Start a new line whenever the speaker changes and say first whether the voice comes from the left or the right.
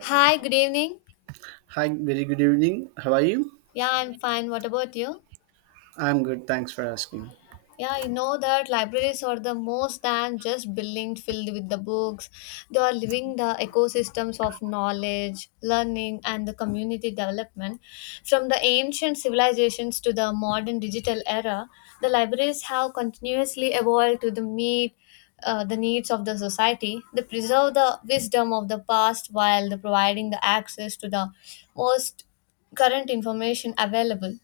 left: Hi, good evening.
right: Hi, very good evening. How are you?
left: Yeah, I'm fine. What about you?
right: I'm good. Thanks for asking.
left: Yeah, you know that libraries are the most than just buildings filled with the books. They are living the ecosystems of knowledge, learning, and the community development. From the ancient civilizations to the modern digital era, the libraries have continuously evolved to the meet the needs of the society. They preserve the wisdom of the past while they providing the access to the most current information available.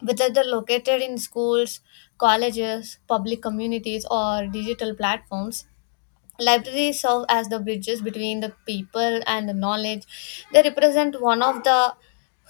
left: Whether they are located in schools, colleges, public communities, or digital platforms. Libraries serve as the bridges between the people and the knowledge. They represent one of the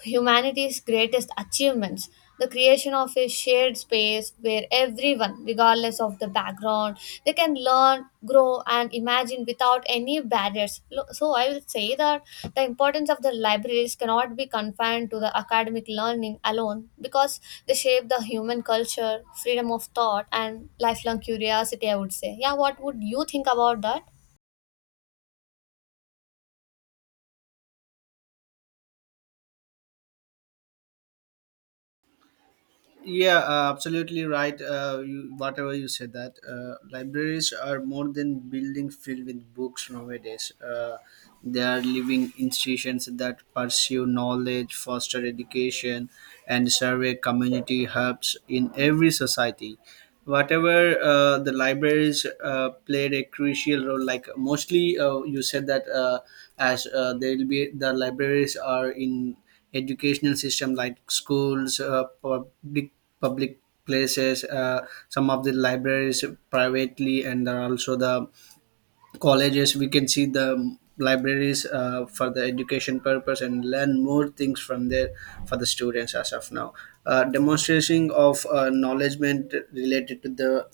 left: humanity's greatest achievements, the creation of a shared space where everyone, regardless of the background, they can learn, grow, and imagine without any barriers. So I will say that the importance of the libraries cannot be confined to the academic learning alone, because they shape the human culture, freedom of thought, and lifelong curiosity, I would say. Yeah, what would you think about that?
right: Yeah, absolutely right. You, whatever you said that libraries are more than building filled with books nowadays. They are living institutions that pursue knowledge, foster education, and serve as community hubs in every society. Whatever the libraries played a crucial role, like mostly you said that as they will be the libraries are in educational system like schools, public places, some of the libraries privately, and there are also the colleges. We can see the libraries, for the education purpose, and learn more things from there for the students. As of now, demonstration of knowledgement related to the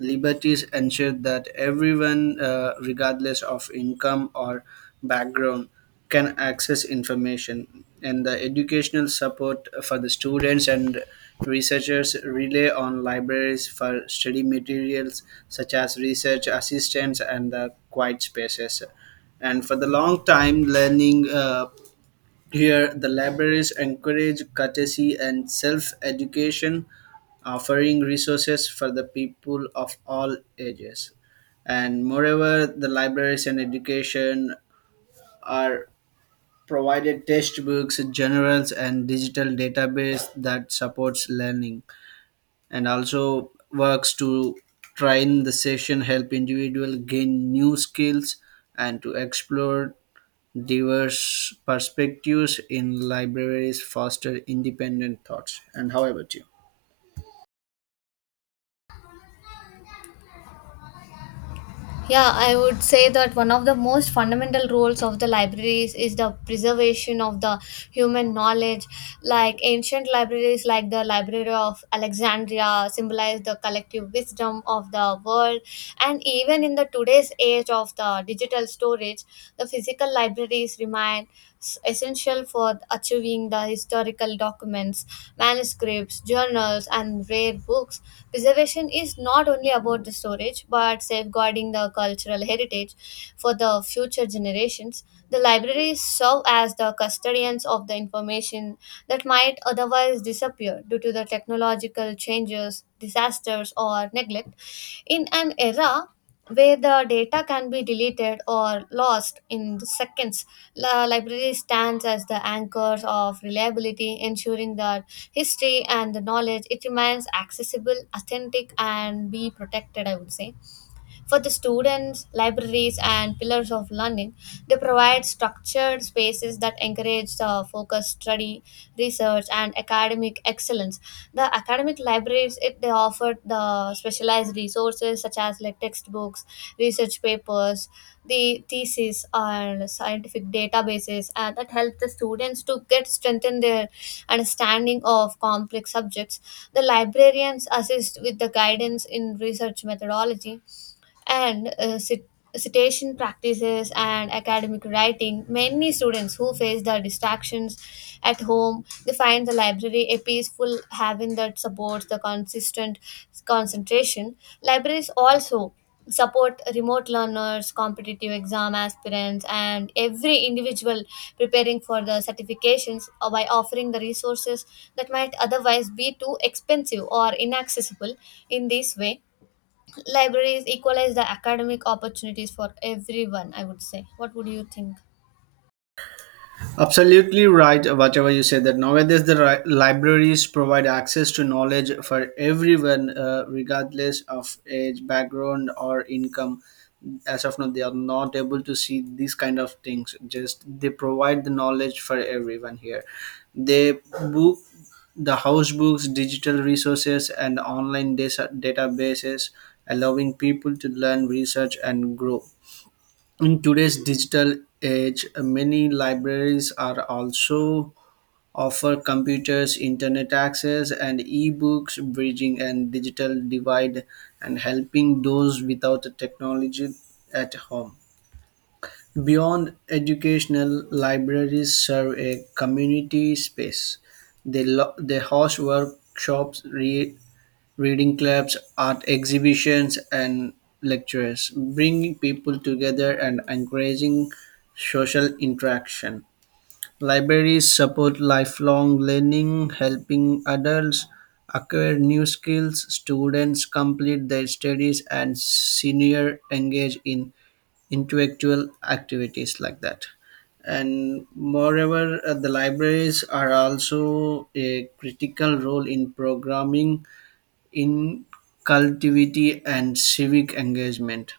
right: Liberties ensure that everyone, regardless of income or background, can access information. And the educational support for the students and researchers rely on libraries for study materials such as research assistants and the quiet spaces. And for the long time, learning, here, the libraries encourage courtesy and self education, offering resources for the people of all ages. And moreover, the libraries and education are provided textbooks, journals, and digital database that supports learning, and also works to train the session, help individual gain new skills and to explore diverse perspectives in libraries, foster independent thoughts. And how about you?
left: Yeah, I would say that one of the most fundamental roles of the libraries is the preservation of the human knowledge. Like ancient libraries, like the Library of Alexandria, symbolize the collective wisdom of the world. And even in the today's age of the digital storage, the physical libraries remain essential for achieving the historical documents, manuscripts, journals, and rare books. Preservation is not only about the storage but safeguarding the cultural heritage for the future generations. The libraries serve as the custodians of the information that might otherwise disappear due to the technological changes, disasters, or neglect. In an era where the data can be deleted or lost in seconds, the library stands as the anchors of reliability, ensuring that history and the knowledge it remains accessible, authentic, and be protected. I would say for the students, libraries and pillars of learning, they provide structured spaces that encourage the focused study, research, and academic excellence. The academic libraries it, they offer the specialized resources such as like textbooks, research papers, the thesis, and scientific databases, and that help the students to get strengthen their understanding of complex subjects. The librarians assist with the guidance in research methodology and citation practices and academic writing. Many students who face the distractions at home, they find the library a peaceful haven that supports the consistent concentration. Libraries also support remote learners, competitive exam aspirants, and every individual preparing for the certifications, by offering the resources that might otherwise be too expensive or inaccessible. In this way libraries equalize the academic opportunities for everyone, I would say. What would you think?
right: Absolutely right, whatever you said that nowadays the libraries provide access to knowledge for everyone, regardless of age, background, or income. As of now, they are not able to see these kind of things. Just they provide the knowledge for everyone here. They book the house books, digital resources, and online databases, allowing people to learn, research, and grow. In today's digital age, many libraries are also offer computers, internet access, and e-books, bridging and digital divide, and helping those without the technology at home. Beyond educational, libraries serve a community space. They, they host workshops, reading clubs, art exhibitions, and lectures, bringing people together and encouraging social interaction. Libraries support lifelong learning, helping adults acquire new skills, students complete their studies, and senior engage in intellectual activities like that. And moreover, the libraries are also a critical role in programming in cultivity and civic engagement.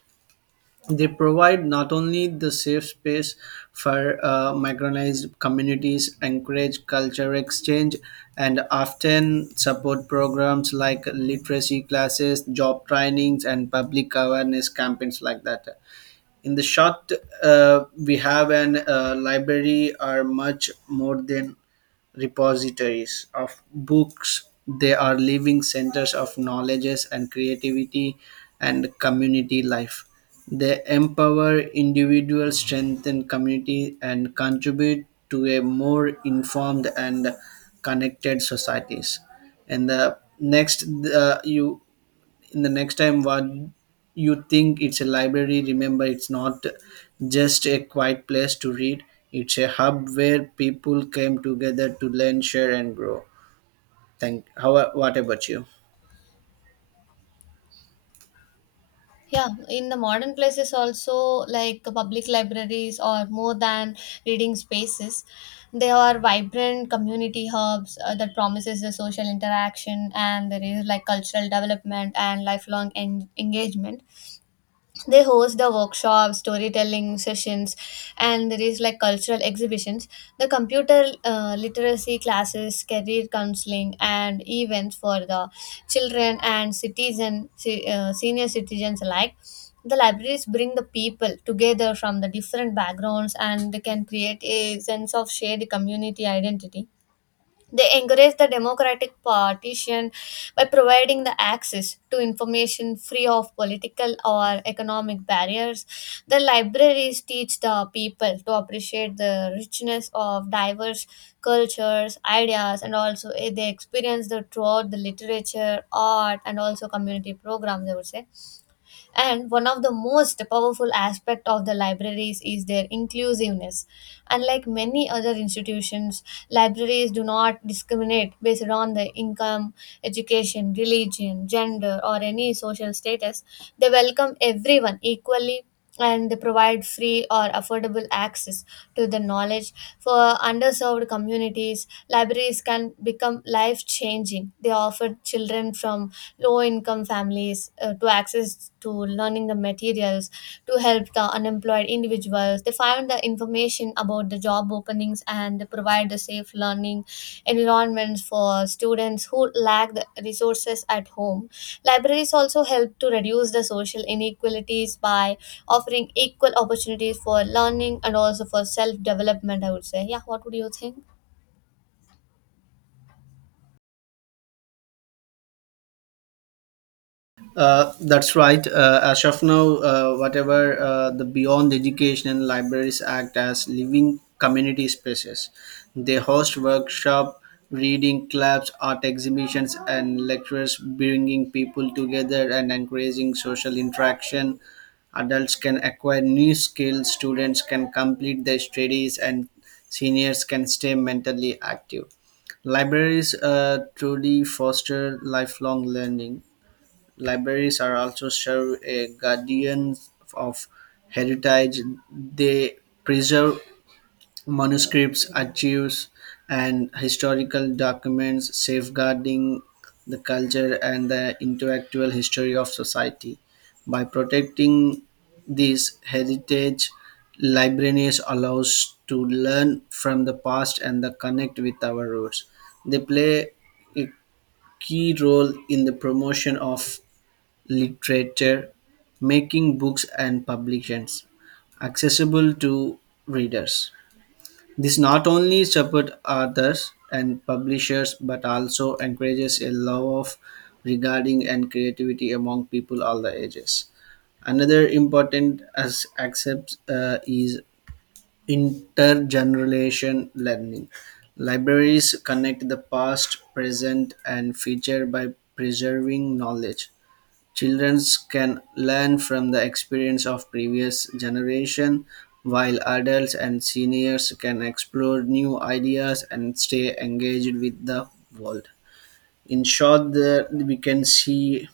right: They provide not only the safe space for marginalized communities, encourage culture exchange, and often support programs like literacy classes, job trainings, and public awareness campaigns like that. In the short, we have an, library are much more than repositories of books. They are living centers of knowledges and creativity and community life. They empower individuals, strengthen community, and contribute to a more informed and connected societies. And the next, you in the next time, what you think it's a library, remember, it's not just a quiet place to read. It's a hub where people came together to learn, share, and grow. Thank. How, what about you?
left: Yeah, in the modern places also, like public libraries or more than reading spaces, they are vibrant community hubs, that promises the social interaction, and there is like cultural development and lifelong engagement. They host the workshops, storytelling sessions, and there is like cultural exhibitions, the computer literacy classes, career counseling, and events for the children and citizen, senior citizens alike. The libraries bring the people together from the different backgrounds and they can create a sense of shared community identity. They encourage the democratic partition by providing the access to information free of political or economic barriers. The libraries teach the people to appreciate the richness of diverse cultures, ideas, and also they experience the throughout the literature, art, and also community programs, I would say. And one of the most powerful aspect of the libraries is their inclusiveness. Unlike many other institutions, libraries do not discriminate based on the income, education, religion, gender, or any social status. They welcome everyone equally, and they provide free or affordable access to the knowledge. For underserved communities libraries can become life changing. They offer children from low income families, to access to learning the materials, to help the unemployed individuals, they find the information about the job openings, and provide the safe learning environments for students who lack the resources at home. Libraries also help to reduce the social inequalities by offering equal opportunities for learning and also for self development, I would say. Yeah, what would you think?
right: That's right. As of now, whatever the Beyond Education and Libraries Act as living community spaces, they host workshop, reading clubs, art exhibitions, and lectures, bringing people together and encouraging social interaction. Adults can acquire new skills, students can complete their studies, and seniors can stay mentally active. Libraries truly foster lifelong learning. Libraries are also serve a guardian of heritage. They preserve manuscripts, archives, and historical documents, safeguarding the culture and the intellectual history of society. By protecting this heritage, libraries allows to learn from the past and the connect with our roots. They play a key role in the promotion of literature, making books and publications accessible to readers. This not only supports authors and publishers but also encourages a love of regarding and creativity among people all the ages. Another important as accept, is intergenerational learning. Libraries connect the past, present, and future by preserving knowledge. Children can learn from the experience of previous generation, while adults and seniors can explore new ideas and stay engaged with the world. In short, the, we can see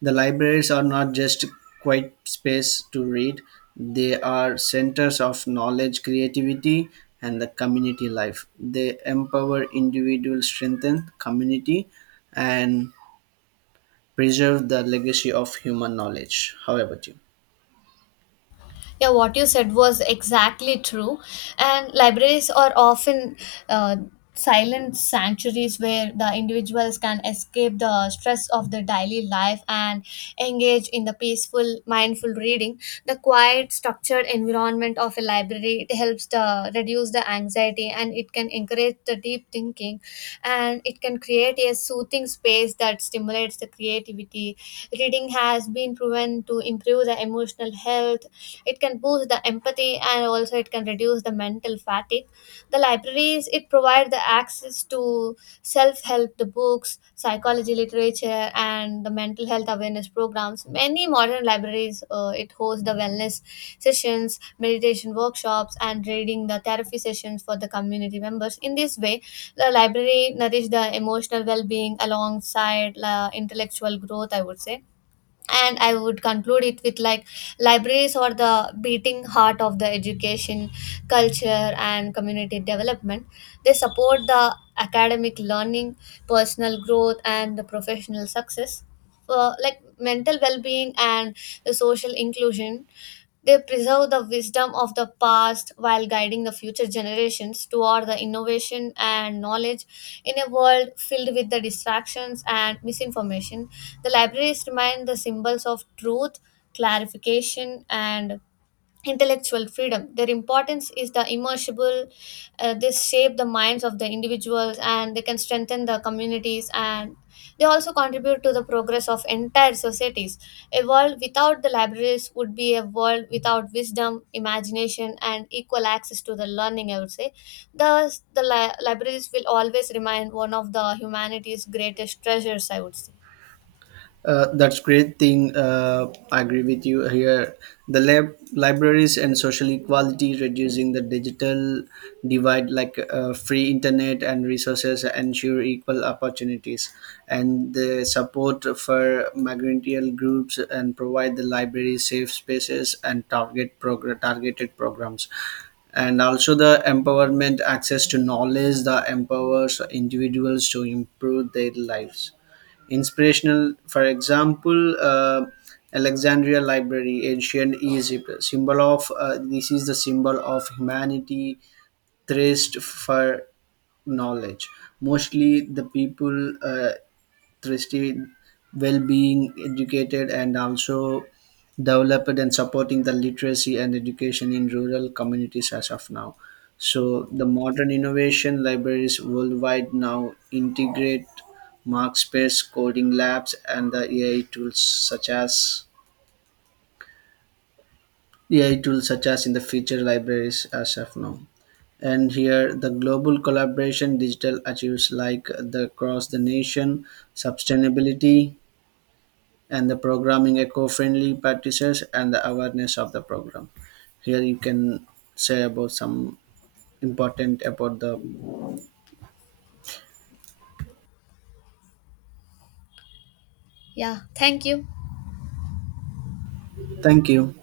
right: the libraries are not just quite space to read, they are centers of knowledge, creativity, and the community life. They empower individuals, strengthen community, and preserve the legacy of human knowledge. How about you?
left: Yeah, what you said was exactly true. And libraries are often uh, silent sanctuaries where the individuals can escape the stress of the daily life and engage in the peaceful, mindful reading. The quiet, structured environment of a library, it helps the reduce the anxiety, and it can encourage the deep thinking, and it can create a soothing space that stimulates the creativity. Reading has been proven to improve the emotional health, it can boost the empathy, and also it can reduce the mental fatigue. The libraries, it provide the access to self-help the books, psychology literature, and the mental health awareness programs. Many modern libraries, it hosts the wellness sessions, meditation workshops, and reading the therapy sessions for the community members. In this way the library nourish the emotional well-being alongside the intellectual growth, I would say. And I would conclude it with like, libraries are the beating heart of the education, culture, and community development. They support the academic learning, personal growth, and the professional success, like mental well-being and the social inclusion. They preserve the wisdom of the past while guiding the future generations toward the innovation and knowledge. In a world filled with the distractions and misinformation, the libraries remain the symbols of truth, clarification, and intellectual freedom. Their importance is the immersible. They shape the minds of the individuals, and they can strengthen the communities, and they also contribute to the progress of entire societies. A world without the libraries would be a world without wisdom, imagination, and equal access to the learning, I would say. Thus, the libraries will always remain one of the humanity's greatest treasures, I would say.
right: That's great thing. I agree with you here. The libraries and social equality, reducing the digital divide, like free internet and resources, ensure equal opportunities, and the support for migratory groups and provide the library safe spaces and targeted programs, and also the empowerment access to knowledge that empowers individuals to improve their lives. Inspirational, for example, Alexandria library, ancient Egypt, symbol of, this is the symbol of humanity thirst for knowledge. Mostly the people, interested, well being, educated, and also developed, and supporting the literacy and education in rural communities as of now. So the modern innovation libraries worldwide now integrate markspace, coding labs, and the AI tools such as in the feature libraries as of now. And here, the global collaboration digital achieves like the across the nation, sustainability, and the programming eco-friendly practices and the awareness of the program. Here you can say about some important about the.
left: Yeah, thank you.
right: Thank you.